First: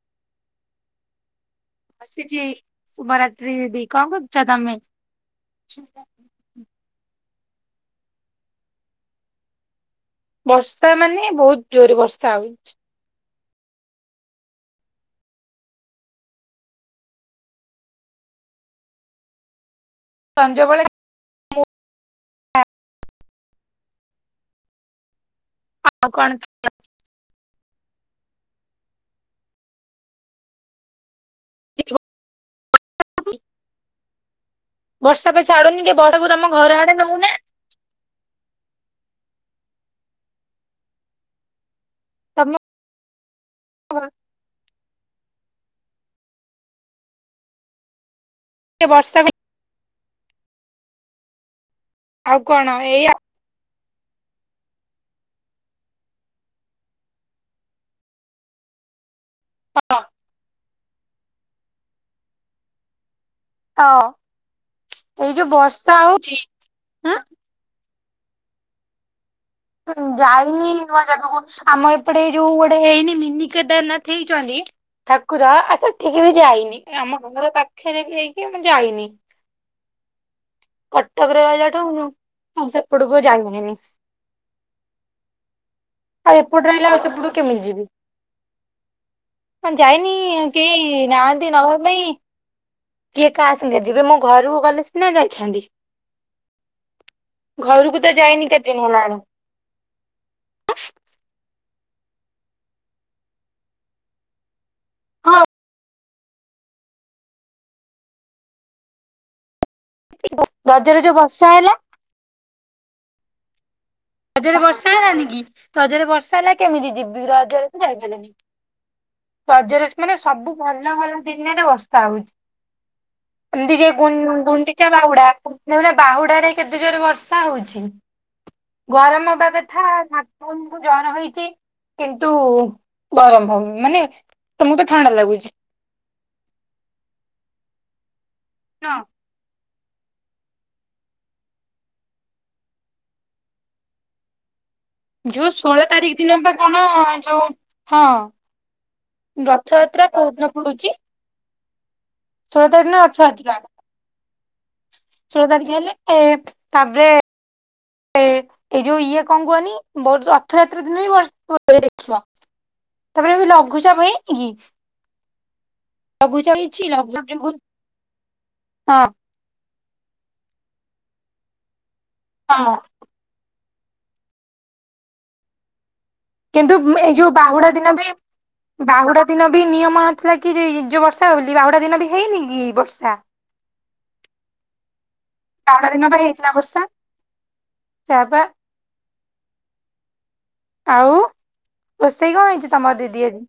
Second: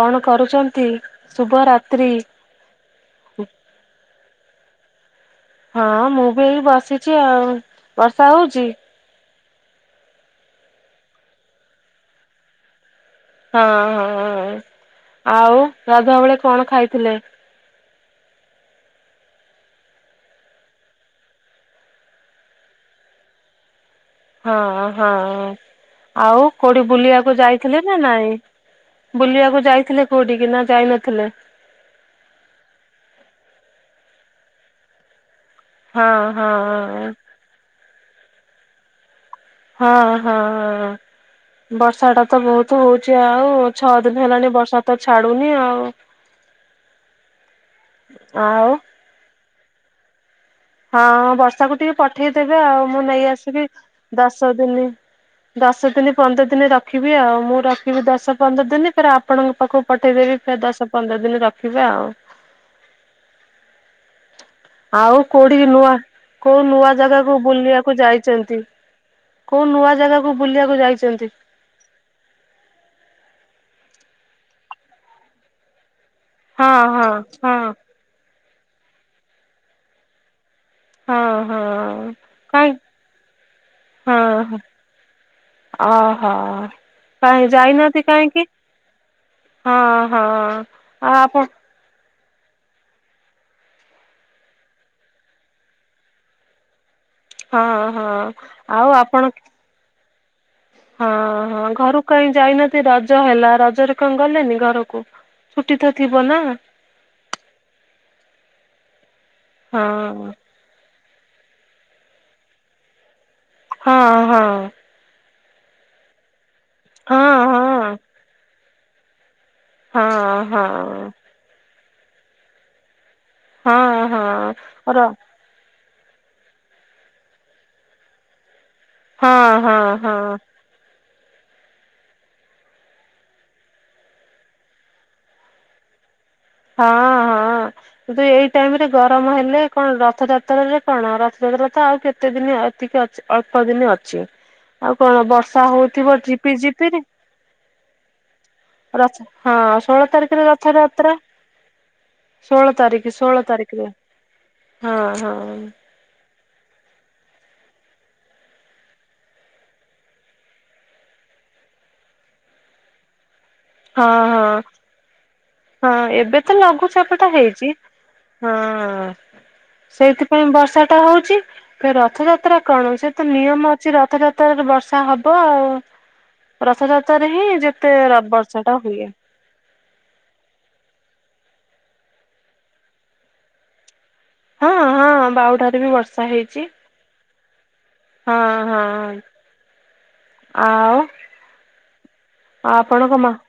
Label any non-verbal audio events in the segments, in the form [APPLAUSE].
କଣ କରୁଚନ୍ତି, ଶୁଭ ରା ବସିଚି ଶୁଭରାତ୍ରି ଦିଦି, କଣ କରୁଚ ତମେ? ହଁ ମୁଁ ବି ଏଇ ବସିଚି ଆଉ ବର୍ଷା ହୋଉଚି। ବର୍ଷା ମାନେ ବୋହୁତ ଜୋରରେ ବର୍ଷା ହୋଉଚି। ହଁ ହଁ ଆଉ ଗାଧୁଆବେଳେ କଣ ଖାଇଥିଲେ? ସଞ୍ଜବେଳେ ହଁ ହଁ ଆଉ କୋଉଠି ବୁଲିବାକୁ ଯାଇଥିଲେ ନା ନାଇଁ ବୁଲିବାକୁ ଯାଇଥିଲେ କୋଉଠି କି ନା ଯାଇ ନଥିଲେ। [INAUDIBLE] ବର୍ଷା ପା ଛାଡୁନି ଟିକେ ହଁ ବଡ କୁ ହଁ ତମ ଘର ଆଡେ ନୋଉନା। ହଁ ହଁ ହଁ। ବର୍ଷାଟା ତ ତମ ବୋହୁତ ହୋଉଚି। ଆଉ ଛଅ ଦିନ ହେଲାଣି ବର୍ଷା ତ ଛାଡୁନି ଆଉ। ଆଉ ଏ ବର୍ଷା [UNINTELLIGIBLE] ହଁ ବର୍ଷାକୁ ଟିକେ ପଠେଇଦେବେ କଣ ଆଉ ମୁଁ ଏଇ ନେଇ ଆସିବି ଦଶ ଦିନି ଦଶ ଦିନି ପନ୍ଦର ଦିନ ରଖିବି ଆଉ ମୁଁ ରଖିବି ଦଶ ପନ୍ଦର ଦିନି ଫେରେ ଆ ପଣଙ୍କ ପାଖକୁ ପଠେଇ ଦେବି ଫେରେ ଦଶ ପନ୍ଦର ଦିନି ରଖିବେ ଆଉ। ହଁ। ଆଉ କୋଉଠି କୁ ନୂଆ କୋଉ ନୂଆ ଜାଗାକୁ ବୁଲିବାକୁ ଯାଇଚନ୍ତି? ଯାଇନି ନୂଆ ଯାଇଛନ୍ତି? ଜାଗାକୁ। ଆମ ଏପଟେ ଯୋଉ ଗୋଟେ ହେଇନି ମିନିିକେଦାରନାଥ ହେଇଚନ୍ତି ଠାକୁର ଆଚ୍ଛା ସେଠିକେ ବି ଯାଇନି ହଁ ହଁ ଆମ ଘର ହଁ ପାଖରେ ବି ହେଇକି ମୁଁ ଯାଇନି। ହଁ କଟକରେ ରହିଲାଠୁ ଉଁ ହଁ କାହିଁ [UNINTELLIGIBLE] ସେପଟକୁ ଯାଇ ହୁଏନି। ହଁ ହ। ଅ ହ ଆଉ ଏପଟେ ରହିଲା ଆଉ ସେପଟକୁ କାହିଁ କେମିତି ଯିବି। ଯାଇନାହାନ୍ତି କାହିଁକି? ହଁ ଯାଇନି ହଁ କେହି ଆ ଆପଣ ନାହାନ୍ତି ନବା ପାଇଁ କିଏ କାହା ସାଙ୍ଗେ ଯିବେ ମୋ ଘରକୁ ଗଲେ ସିନା ଯାଇଥାନ୍ତି। ହଁ ଘରକୁ ହଁ ତ ଯାଇନି କେତେ ଦିନି ଆଉ ହେଲାଣି। ଆପଣ ହଁ ହଁ ଘରକୁ କାଇଁ ଯାଇନାହାନ୍ତି ରଜ ହେଲା। ରଜରେ କଣ ଗଲେନି ଘରକୁ? ହଁ ଛୁଟି ତ ଥିବ ନା। ହଁ। ଏଇ ବ [INAUDIBLE] ରଜରେ ଯୋଉ ବର୍ଷା ହେଲା। ହଁ ହଁ। ର୍ଷା ହେଲାନିକି ରଜରେ ବର୍ଷା ହେଲା କେମିତି ଯିବି ହଁ ରଜରେ ତ ହଁ। ଯାଇପାରିଲିନି। ରଜରେ [UNINTELLIGIBLE] ହଁ ମାନେ ସବୁ ଭଲ ହଁ ଭଲ ଦିନିରେ ବର୍ଷା ହୋଉଚି। ଏମିତି କି ହଁ ହଁ ଗୁ-ଗୁଣ୍ଡିଚା ର ବାହୁଡା ଦେଖୁନା ବାହୁଡାରେ କେତେ ଜୋର ବର୍ଷା ହୋଉଚି। ଗରମ ହଁ ହବା ହଁ କଥା ହଁ। ଠାକୁରଙ୍କୁ ଜର ହେଇଚି। କିନ୍ତୁ ଗରମ ହୋଉନି ମାନେ ତମକୁତ ଥଣ୍ଡା ଲାଗୁଚି। ହଁ ହଁ କିନ୍ତୁ ଏଇ ଟାଇମ୍ ରେ ହଁ ଗରମ ହେଲେ କଣ ରଥଯାତ୍ରରେ କଣ? ରଥଯାତ୍ରା ତ ଆଉ କେତେ ଦିନି ଅଧିକ ଅ ଅଳ୍ପ ଦିନି ଅଛି। ଆଉ କଣ ଯୋଉ ବର୍ଷା ଷୋହଳ ତାରିଖ ହଉଥିବ ଦିନ ବା ଝିପି କଣ ଝିପିରି ଯୋଉ ହଁ ରଥ ହଁ ରଥଯାତ୍ରା ଷୋଳ କୋଉଦିନ ତାରିଖରେ ରଥ୍ରରାତ୍ରା। ଷୋଳ ତାରିଖ ଦିନ ଷୋହଳ ରଥଯାତ୍ରା। ତାରିଖରେ ହଁ ଷୋଳ ହଁ। ତାରିଖ ହେଲେ ତାପରେ ଏ ଏଇ ଯୋଉ ଇଏ କଣ କୁହନି? ମୋର ତ ରଥଯାତ୍ରା ଦିନ ବି ବଷ [UNINTELLIGIBLE] ଦେଖିବ। ତାପରେ ବି ଲଘୁଚାପ ହଁ ହେଇନି କି? ହଁ ହଁ ଏବେ ତ ଲଘୁଚାପ ଟା ହେଇଚି। ହଁ ସେଇଥିପାଇଁ ବର୍ଷାଟା ହେଉଚି। ରଥଯାତ୍ରା ହଁ କଣ ସେ ତ ନିୟମ ସେ ରଥଯାତ୍ରାରେ ବର୍ଷା ହବ ଆଉ। କିନ୍ତୁ ଏଇ ରଥଯାତ୍ରାରେ ଯୋଉ ହିଁ ବାହୁଡା ଯେତେ ଦିନ ବି ର ବର୍ଷା ଟା ହୁଏ। ବାହୁଡା ଦିନ ବି ନିୟମ ନଥିଲା କି ଯେ ଯୋଉ ବର୍ଷା ହେଉଚି ବାହୁଡା ଦିନ ବି ହେଇନି କି ବର୍ଷା। [INAUDIBLE] ହଁ ହଁ ବାହୁଡାରେ ବାହୁଡା ବି ଦିନ ବା ବର୍ଷା ହେଇଥିଲା ହେଇଛି। ବର୍ଷା ସେୟା ହଁ ପା ହଁ ଆଉ ରୋଷେଇ କଣ ହେଇଚି ତମର ଆପଣଙ୍କ ଦିଦି ମା ଆଜି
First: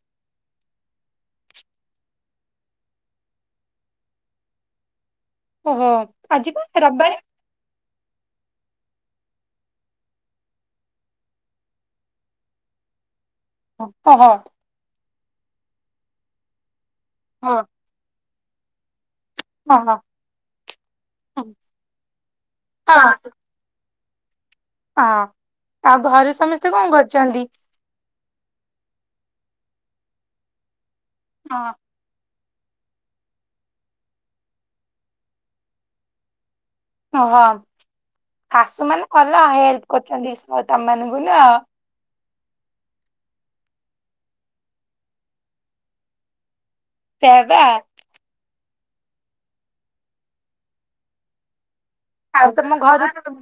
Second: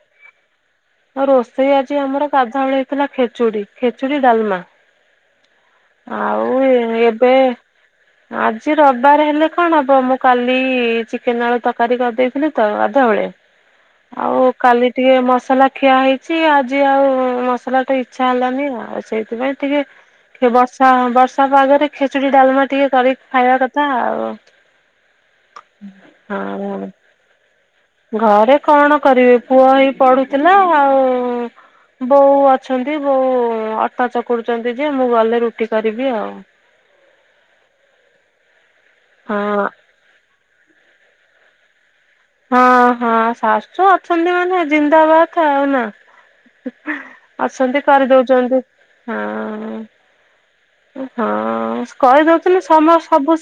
ଆଉ ରୋଷେଇ ଆଜି ଆମର ଗାଧୁଆବେଳେ ହେଇଥିଲା ଖେଚୁଡି ଖେଚୁଡି ଡାଲମା। ଓହୋ ଆଜି ଆଉ ପା ଏ ରବିବାରେ ଏବେ। ଆଜି ରବିବାର ହେଲେ କଣ ହବ? ମୁଁ କାଲି ଚିକେନ ଆଳୁ ତରକାରୀ କରିଦେଇଥିଲି ତ ଗଧୁଆବେଳେ। ଓହୋ ଆଉ କାଲି ଟିକେ ମସଲା ଖିଆ ହେଇଚି। ଆଜି ଆଉ ହଁ ମସଲା ଟେ ଇଛା ହେଲାନି ଆଉ ସେଇଥିପାଇଁ ହଁ ହଁ। ଟିକେ ବର୍ଷା ବର୍ଷା ପାଗରେ ଖେଚୁଡି ଡାଲମା ଟିକେ କରିିକି ଖାଇବା କଥା ଥା ଆଉ। ଓ ଆଉ ଘରେ ସମସ୍ତେ ହଁ କଣ କରୁଛନ୍ତି? ଘରେ କଣ କରିବେ ପୁଅ ଏଇ ପଢୁଥିଲା ଆଉ ହଁ ବୋଉ ଅଛନ୍ତି। ବୋଉ ଅଟା ଚକୁଡୁଚନ୍ତି ଯେ ମୁଁ ଗଲେ ରୁଟି କରିବି ଆଉ। ଓ ହୋ ଶାଶୁମାନେ ଭଲ ହଁ ହେଲ୍ପ କରୁଚନ୍ତି ତମ ମାନଙ୍କୁ ନୁହ। ହଁ ହଁ ଶାଶୁ ଅଛନ୍ତି ମାନେ ଜିନ୍ଦାବାଦ ଆଉ ନା ସେୟା ପା। ଅଛନ୍ତି କରିଦଉଚନ୍ତି। ହଁ ହଁ ଆଉ କହିଦଉଥିଲି ତମ ସମସ୍ତ ଘରୁ ସବୁ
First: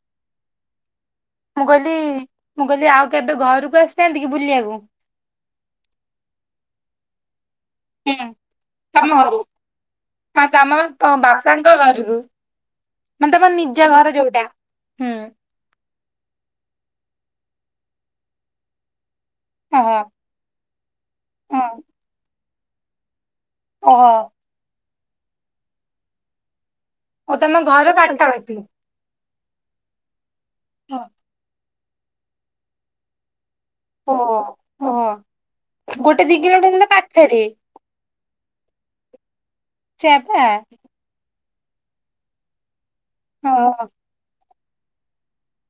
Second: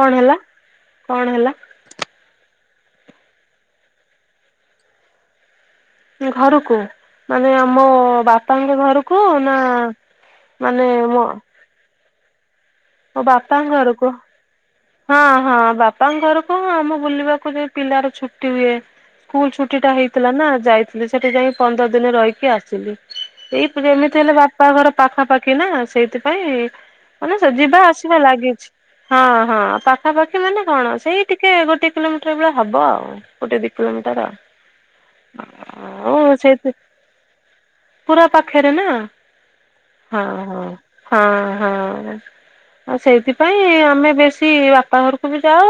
କଣ ହେଲା କଣ ହେଲା? ମୁ କଇଲି ମୁଁ କଇଲି ଆଉ କେବେ ଘରକୁ ଆସିନାହାନ୍ତି କି ବୁଲିବାକୁ? ଘରୁକୁ ମାନେ ଆମ ହୁଁ ବାପାଙ୍କ ଘରକୁ ନା ମାନେ ମ ତୋ ଘରକୁ? ମୋ ମାନେ ତମ ବାପାଙ୍କ ନିଜ ଘରକୁ ଘର ଯୋଉଟା। ହଁ ହଁ ବାପା ପାଙ୍କ ଘରକୁ ହଁ ଆମ ବୁଲିବାକୁ ଯାଏ ପିଲାର ଛୁଟି ହୁଏ। ସ୍କୁଲ ଛୁଟି ଟା ଓହୋ ହେଇଥିଲା ନା। ଯାଇଥିଲି ସେଠି ଯାଇଁ ପନ୍ଦର ଦିନ ରହିକି ଆସିଲି। ଓହୋ [UNINTELLIGIBLE] ହେଲେ ବାପା ଘର ପାଖାପାଖି ନା ସେଇଥିପାଇଁ ମାନେ ଓ ତମ ଯିବା ଘର ଆସିବା ପାଖାପାଖି। ଲାଗିଚି। ହଁ ହଁ ପାଖାପାଖି ମାନେ କଣ? ସେଇ ଟିକେ ଗୋଟେ କିଲୋମିଟର ବେଳା ହବ ଆଉ ଗୋଟେ ଦି ଓ କିଲୋମିଟର ଓ ଆଉ ଗୋଟେ ହଁ ଦି ସେଇ କିଲୋମିଟର ପାଖରେ ପୁରା ପାଖରେ ନା ହଁ ସେୟାପା ହଁ ହଁ ହଁ। ଆଉ ସେଇଥିପାଇଁ ଓହୋ। ଆମେ ବେଶୀ ବାପା ଘରକୁ ବି ଯାଉ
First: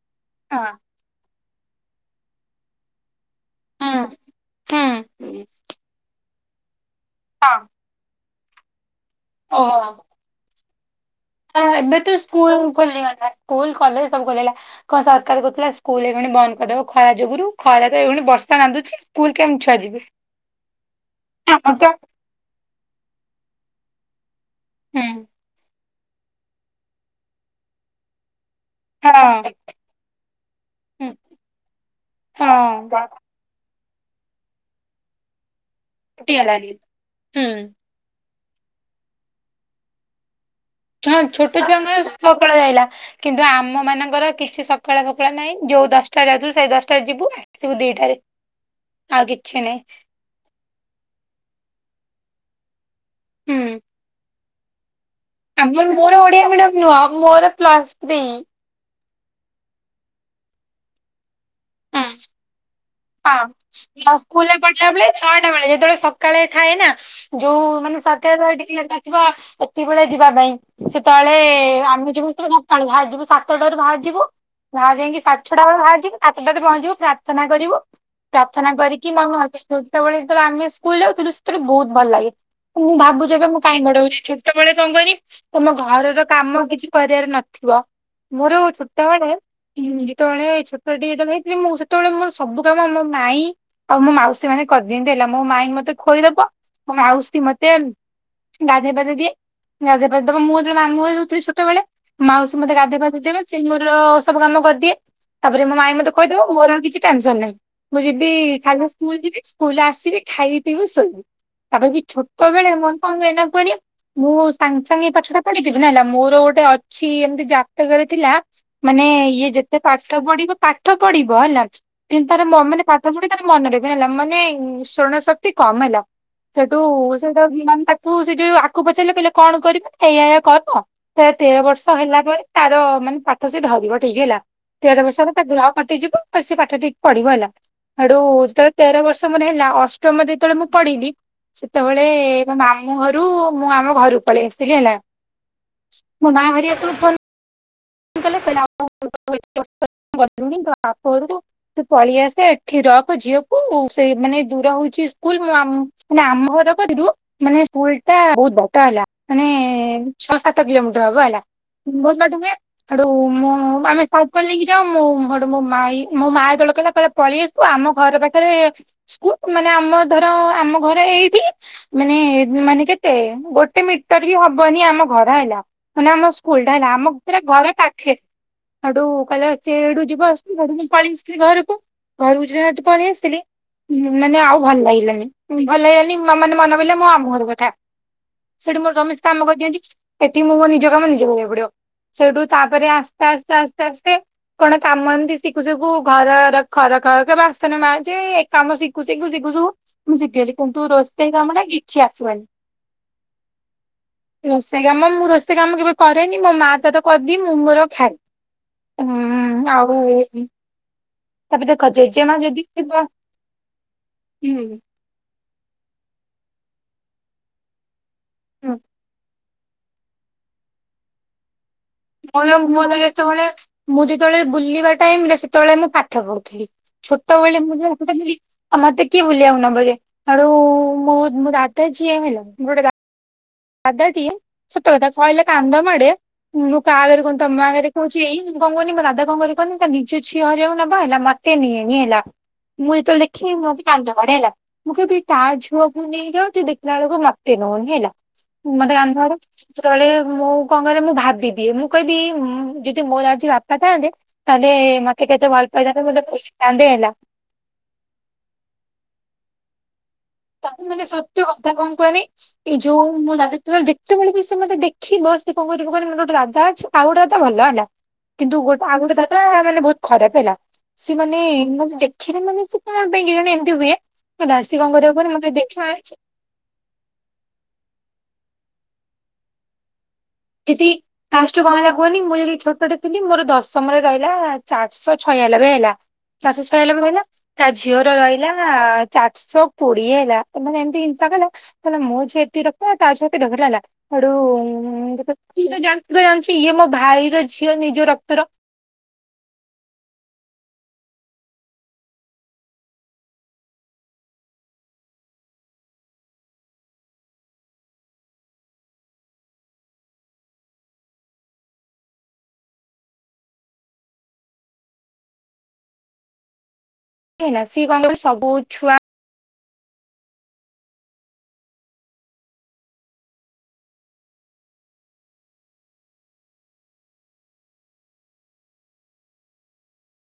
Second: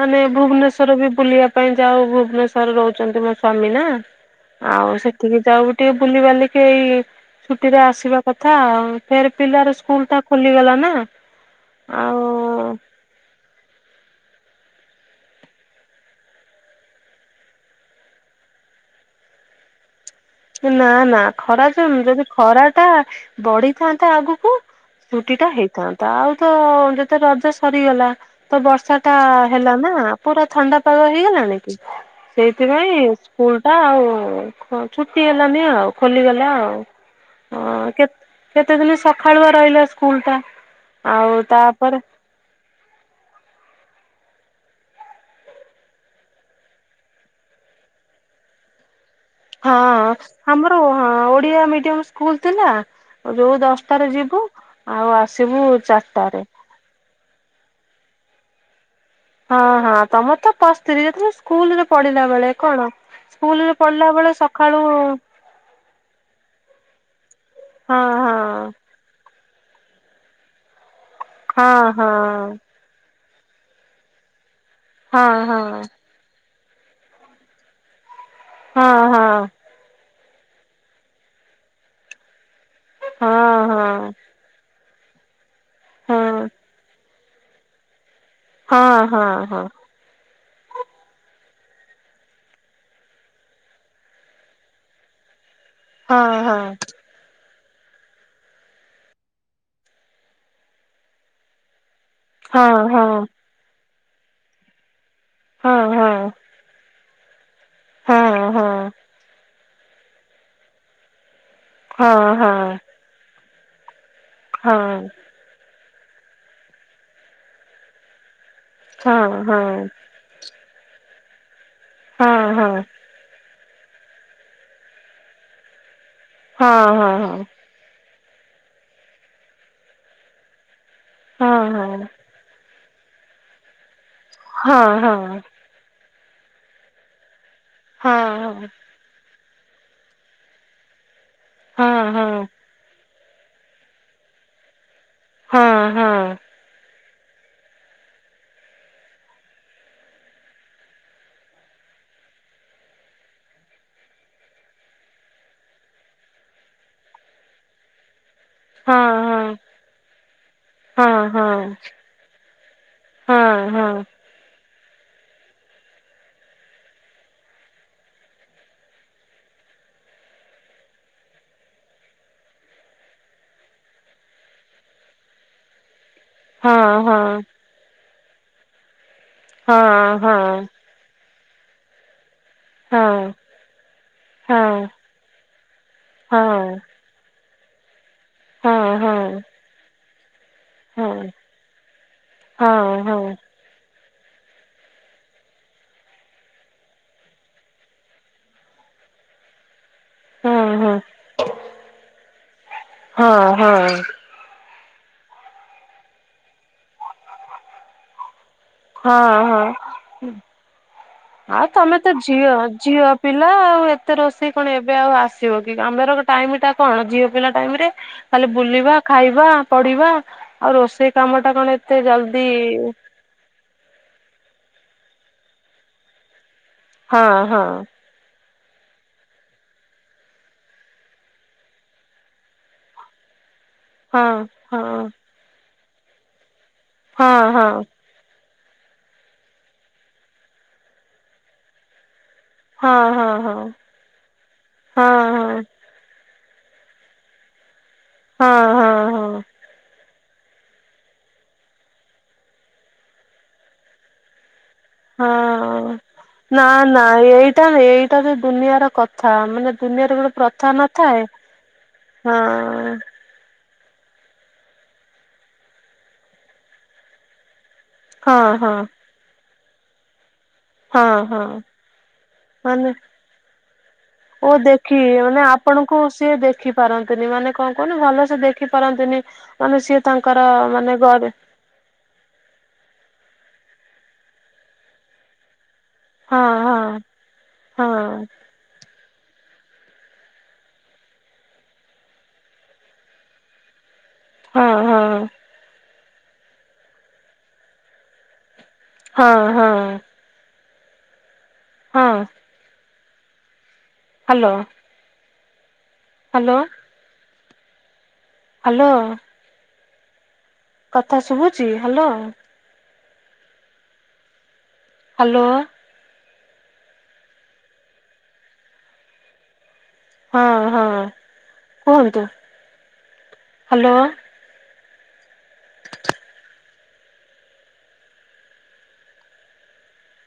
ମାନେ ହଁ ଭୁବନେଶ୍ୱର ବି ବୁଲିବା ପାଇଁ ଯାଉ ଭୁବନେଶ୍ୱର ରହୁଛନ୍ତି ମେ ସାମୀ ନା ହୁଁ ଆଉ ସେଠିକି ହୁଁ ଯାଉ ଟିକେ ବୁଲିିବାଲିକି ଏଇ ହଁ ଛୁଟିରେ ଆସିବା କଥା ଆଉ ଫେର ପିଲାର ଓହୋ। ସ୍କୁଲ ଟା ଖୋଲିଗଲା ନା। ଏବେ ତ ସ୍କୁଲ ଆଉ ଖୋଲିଗଲା ସ୍କୁଲ କଲେଜ୍ ସବୁ ଖୋଲିଲା। କଣ ସରକାର କହୁଥିଲା ସ୍କୁଲ ଏଗୁଣି ବନ୍ଦ କରିଦବ ଖରା ଯୋଗୁରୁ ଖରା ତ ଏଗୁଣି ବର୍ଷା ନାନ୍ଧୁଚି ସ୍କୁଲ କେମିତି ଛୁଆ ଯିବେ। ନା ନା ଖରା ଆମର ତ ଜାମ୍ ଯଦି ଖରା ଟା ବଢିଥାନ୍ତା ଆଗୁ କୁ ହଁ ତୁଟି ଟା ହେଇଥାନ୍ତା ଆଉ ତ ଯେତେ ରଜ ସରିଗଲା ତ ବର୍ଷ ସାଟା ହଁ ହେଲା ନା ପୁରା ଥଣ୍ଡା ପାଗ ହେଇଗଲାଣି କି ହଁ। ସେଇଥିପାଇଁ ସ୍କୁଲ ଟା ଆଉ ଛୁଟି ହେଲାନି ଆଉ କଟି ଖୋଲିଗଲା ଗଲାଣି। ଆଉ। ହୁଁ ଆ କେତ କେତେ ଦିନ ସଖାଳୁଆ ରହିଲା ସ୍କୁଲ ଟା। ଛ ଆଉ ଛୋଟ ଛୁଆଙ୍କ ତାପରେ ସକାଳ ଯାଇଲା କିନ୍ତୁ ଆମ ମାନଙ୍କର କିଛି ସକାଳ ପଖଳା ନାଇଁ ଯୋଉ ଦଶଟା ଯାଉଥିଲୁ ସେଇ ଦଶଟା ଯିବୁ ଆସିବୁ ଦିଟାରେ ଆଗେ ହଁ। ଆମର ହ ଓଡିଆ ମିଡିୟମ ସ୍କୁଲ ଥିଲା ଯୋଉ ହୁଁ ଦଶଟାରେ ଯିବୁ ଆଉ ଆସିବୁ ଚାରିଟାରେ। ନୁହ ମୋର ପ୍ଲସ ଥ୍ରୀ। ହଁ ହଁ ତମର ତ ପଶତିରି ଯେତେବେଳେ ସ୍କୁଲରେ ହଁ ପଢିଲା ବେଳେ କଣ ହଁ ସ୍କୁଲରେ ପଢିଲା ବେଳେ ସଖାଳୁ ଟା ବେଳେ ଯେତେବେଳେ ସକାଳେ ଥାଏ ନା ଯୋଉ ମାନେ ହଁ ହଁ ସଧ୍ୟଳେ ଦିକିଲାର ଟା ଆସିବ ଏ ତି ବେଳେ ଯିବା ପାଇଁ ସେତଳେ ହଁ ହଁ। ଆମେ ଯିବୁ ସବୁ ସକାଳୁ ଭାହାରିଯିବୁ ସାତଟାରୁ ଭାହାରିଯିବୁ ବାହା ଯାଇକି ହଁ ସାଡ ଛଟା ବେଳ ହଁ ଭାହାରଯିବି ସାତଟାରେ ପହଞ୍ଚିବ ପ୍ରାର୍ଥନା କରିବୁ ପ୍ରାର୍ଥନା ହଁ କରିକି ହଁ ମହ ସେ ହଁ ଛୋଟବେଳେବେ ଏତେବେଳେ ଆମେ ସ୍କୁଲ ଯାଉଥିଲୁ ସେତେବେଳେ ବହୁତ ଭଲ ଲାଗେ। ମୁଁ ଭାବୁଚି ଏବେ ମୁଁ କାଇଁ ହଁ। ବଡଉଛି ଛୋ ଟବେଳେ କଣ କରି ତମ ଘରର ହଁ କାମ କିଛି କରିବାର ନଥିବ। ମୋର ହଁ ହଁ ଛୋଟବେଳେ ହଁ ଗୀତବେଳେ ଛୋଟ ଡି ଯେତେଳେ ହେଥିଲି ମୁଁ ସେତେବେଳେ ମୋର ସବୁ କାମ ମୋ ମାଇଁ ଆଉ ମୋ ମାଉସୀ ମାନେ କରିଦିଅନ୍ତି ହେଲା ମୋ ମାଇଁ ମତେ ଖୋଇଦବ ହଁ ହଁ। ମୋ ଆଉସି ମତେ ଗାଧେ ବାଦେ ଦିଏ ଗାଧେପାଦ୍ ଦବ ମୁଁ ଯେତେବେ ମମୁ ଯଉଥିଲ ଛୋଟବେଳେ ମାଉସୀ ହଁ ମତେ ହଁ ଗାଧେଇ ହଁ ପାଧେଇ ଦେବେ ସେଇ ମୋର ସବୁ କାମ କରିଦିଏ ଯେ ମୋ ହଁ ମାଇ ମତେ ହଁ ଖୁଆଇଦବ ମୋରଉ କିଛି ଟେନସନ ନାହିଁ ମୁଁ ହଁ ଯିବି ହଁ ହଁ। ଖାଲି ସ୍କୁଲ ଯିବ ସ୍କୁଲ ଆସିବି ଖାଇବି ପିବି ଶୋଇବି ତାପରେ ବି ହଁ ଛୋଟ ବେଳେ ହଁ ମୋ କଣ କୁ ଏନା କୁହନି? ମୁଁ ହଁ ସାଙ୍ଗେ ସାଙ୍ଗେ ପାଟା ପଢିଥିବି ନା ହେଲା ମୋର ଗୋଟେ ଅଛି ଏମିତି ଜାତକରେ ଥିଲା ମାନେ ହଁ ଇଏ ଯେତେ ହଁ। ପାଠ ପଢିବ ପାଠ ପଢିବ ହେଲା କିନ୍ତୁ ହଁ ତାର ମ ହଁ ମାନେ ପା ଟ ପୁଡି ତାର ମନରେ ବି ହେଲା ମାନେ ସ୍ଵର୍ଣ ଶକ୍ତି କମ ହେଲା ସେଠୁ ହଁ ହଁ ହଁ ହଁ। ସେଟା [UNINTELLIGIBLE] ତୁ ସେ ଯୋଉ ଆକୁ ପଚାରିଲେ କହିଲେ କଣ କରିବେ ଏଇଆ ଏଇଆ କର ସେ ତେର ବର୍ଷ ହଁ ହେଲା ପରେ ତାର ମାନେ ପାଠ ସେ ଧରିବ ଠିକ ହେଲା ତେର ହଁ ବର୍ଷରେ ର କଟି ଯିବ ଆ ସେ ପାଠ ଟିକ ପଢିବ ହେଲା ହେଡୁ ଯେବେଳେ ତେର ବର୍ଷ ତମର ହେଲା ଅଷ୍ଟମରେ ଯେତେବେଳେ ମୁଁ ପଢିଲି ସେତେବେଳେ ମୋ ମା ମୁ ଘରୁ ମୁଁ ଆମ ଘରକୁ ପଳେଇ ଆସିଲି ହେଲା ହଁ ହଁ ହଁ ମୋ ମା ଭରି ଆସୁ ଫୋନ୍ କହିଲେ [INAUDIBLE] ଗଲୁଣି ତୋ ବାପ ଘରକୁ ତୁ ପଳେଇ ଆସେ ଏଠି ରଖ ଝିଅକୁ ସେଇ ମାନେ ଦୂର ହଉଛି ସ୍କୁଲ ମୁଁ ଆମ ମାନେ ଆମ ଘର କଥିରୁ ମାନେ ସ୍କୁଲ ଟା ବହୁତ ବ ଟ ହଁ ହେଲା ମାନେ ହଁ ଛଅ ସାତ କିଲୋମିଟର ହଁ ହବ ହେଲା। ହଁ। ବହୁତ ବାଟ ହୁଏ ହଁ ହଁ। ସାକୋଲ ଯାଉ ମୁଁ ମଡମୋ ମାଇ ମୋ ଏତେଳେ କହିଲା କଲା ପଳେଇ ଆସିବୁ ଆମ ଘର ପାଖରେ ପ ସ୍କୁ ମାନେ ଆମ ଧର ଆମ ଘର ଏଇଠି ମାନେ ମାନେ କେତେ ଗୋଟେ ମିଟର ବି ହବନି ଆମ ଘର ହେଲା ମାନେ ଆମ ସ୍ କୁଲ ଟା ହଁ ହେଲା ଆମ ପୁରା ହଁ ଘର ପାଖରେ ହେଡୁ କହିଲା ଚେ ଏଡୁ ଯିବ ହଁ ଆସଚି [UNINTELLIGIBLE] ପଳି ଆସିଥିଲି ଘରକୁ ଘରୁ ଯେହେଟୁ ପଳେଇ ହଁ ଆସିଲି ହୁଁ ମାନେ ଆଉ ହଁ ଭଲ ଲାଗିଲାନି ଭଲ ଲାଗିଲାନି ହଁ ମାନେ ମନ ପଡ଼ିଲା ମୋ ମାମୁଁ ଘର କଥା ସେଠୁ ମୋର ହଁ ହଁ ଜମିଶ କାମ କରିଦିଅନ୍ତି ଏଠି ମୁଁ ମୋ ନିଜ କାମ ହଁ ନିଜେ କରିବାକୁ ପଡିବ ସେଇଠୁ ତାପରେ ହଁ ହଁ ହଁ ହଁ ହଁ ଆସ୍ତେ ଆସ୍ତେ ସ୍ତେ ଆସ୍ତେ ସ୍ତେ କଣ କାମ ଏମତି ଶିଖୁ ସିକୁୁ ଘର ଖର ଖର ବାସନ ମାଯେ ଏ କାମ ଶିଖୁ ଶିଖୁ ଶିଖୁ ସୁ ମୁଁ ଶିଖିଗଲି ହଁ କିନ୍ତୁ ରୋଷେଇ କାମ ନା କିଛି ହଁ ହଁ ଆସିବନି। ରୋଷେଇ କାମ ମୁଁ ରୋଷେଇ କାମ କେବେ କରେନି ମୋ ମା ତାର କରିଦିଏ ମୁଁ ମୋର ଖାଏ। ହଁ ହୁଁ ଆଉ ତାପରେ ଆଉ ଦେଖ ତମେ ତ ଜେଜେମା ଝିଅ ଯଦି ଥିବ ଝିଅ ପିଲା ଆଉ ଏତେ ରୋଷେଇ କଣ ହୁଁ ଏବେ ଆଉ ଆସ କି ଆମର ଟାଇମ ଟା କଣ ଝିଅ ପିଲା ଟାଇମ ରେ ଖାଲି ହୁଁ ବୁଲିବା ଖାଇବା ପଡିବା ଆଉ ରୋଷେଇ କାମ ଟା କଣ ଏତେ ଜଲଦି ମର ମୋର ଯେତେବେଳେ ମୁଁ ଯେତେବେଳେ ବୁଲିବା ଟାଇମ ରେ ସେତେବେଳେ ମୁଁ ପାଠ ପଢୁଥିଲି। ହଁ ଛୋଟବେଳେ ହଁ ମୁଁ ଯୋଉ ଆ ମତେ କିଏ ବୁଲିବାକୁ ନବ ଯେ ହେଠୁ ମୁଁ ମୋ ଦାଦା ଯିଏ ହେଲା ଗୋଟେ ଦ ଆଦା ଟିଏ ହଁ ସଟ କଥା କହିଲ କାନ୍ଦ ମେ ମୁଁ କା ଆଗରେ କ ହଁ ହଁ ଆଗରେ କ ଇ ମୁଁ କଣ କହନି ମୋ ଦା କଣ କରିବ କହନି ତା ନିଜ ଝିଅ ହରିବାକୁ ନେବ ହେଲା ମତେ ନିଏନି ହେଲା। ମୁଁ ହଁ ଏତ ହଁ ହଁ ଲେଖି ହଁ ମୁଁ କାନ୍ଦ ମାଡେ ହେଲା। ମୁଁ କଇବି ହଁ ତା ହଁ ଝୁଅକୁ ନେଇଯଉଚି ଦେଖ [UNINTELLIGIBLE] ହେଲା ମତେ ହଁ ଅନ୍ଧଡ଼ ହଁ ସେତେବେଳେ ମୁଁ କଣ କରେ ମୁଁ ଭାବିିବି ମୁଁ କହିବି ଯଦି ମୋର ଆଜି ବାପା ଥାନ୍ତେ ତାହେଲେ ମତେ ହଁ କେତେ ଭଲ ପାଇଥାନ୍ତେ ମତେ ନା ପୋଷିଥାନ୍ତେ ନା ହେଲା ଏଇଟା ହେଇ ଦୁନିଆର କଥା ମାନେ ଦୁନିଆରେ ଗୋଟେ ପ୍ରଥା ତାକୁ ମାନେ ନଥାଏ। ସତ୍ୟ କଥା କଣ କୁହନି ହଁ ଏଇ ଯୋଉ ମୁଁ ଦାଦା ସେତେବେଳେ ବି ସେ ମତେ ଦେଖିବ ଶେ କଣ କରି ମାନେ ଗୋଟେ ଦାଦା ଅଛି ଆଉ ଗୋଟେ ଭଲ ହେଲା। ହଁ କିନ୍ତୁ ହଁ ଗୋଟେ ଆଉ ଗୋଟେ ଦାଦା ମାନେ ବହୁତ ଖରାପ ହେଲା। ସେ ହଁ ମାନେ ହଁ ମତେ ଦେଖିଲେ ମାନେ ସେ କଣ ପାଇଁ କି ଜଣେ ଏମିତି ହୁଏ ଓ ହେଲା ଶେ କଣ ଦେଖି କରିବ କହନି ମାନେ ମତେ ଦେଖିଲା ଆପଣଙ୍କୁ ସିଏ ଦେ ଦେଖି ପାରନ୍ତିନି ମାନେ କଣ କହୁହନି ଭଲ ସେ ଦେଖି ପାରନ୍ତିନି। ମାନେ ସିଏ ତାଙ୍କର ମାନେ କ କୁହନି ମୁଁ ଯି ଛୋଟଟେ ଥିଲି ମୋର ଦଶମରେ ରହିଲା ଚାରିଶହ ଛୟାଲବେ ହେଲା। ହଁ ଚାରିଶହ ହଁ ଛୟାଲବେ ବି ରହିଲା ତା ହଁ ଝିଅର ରହିଲା ନା ଚାରିଶହ କୋଡ଼ିଏଡି ହେଲା। ତ ମାନେ ଏମିତି ହିଂସା କଲା ତାହେଲେ ମୋ ଝିଅ ଏତିକି ରଖିଲା ତା ଝିଅ ରଖିଲା ଲା ହଁ ଆଡୁଏ ହଁ। ତ ଜାଣିଛୁ ତ ଜାଣିଛୁ ଇଏ ମୋ ଭାଇର ଝିଅ ନିଜ ରକ୍ତର ହଁ ହଁ ହଁ ହ୍ୟାଲୋ ହ୍ୟାଲୋ ହ୍ୟାଲୋ କଥା ଶୁଭୁଛି ହ୍ୟାଲୋ? ହ୍ୟାଲୋ କ ସିଏ କଣ ସବୁ ଛୁଆ ହଁ ହଁ କୁହନ୍ତୁ ହ୍ୟାଲୋ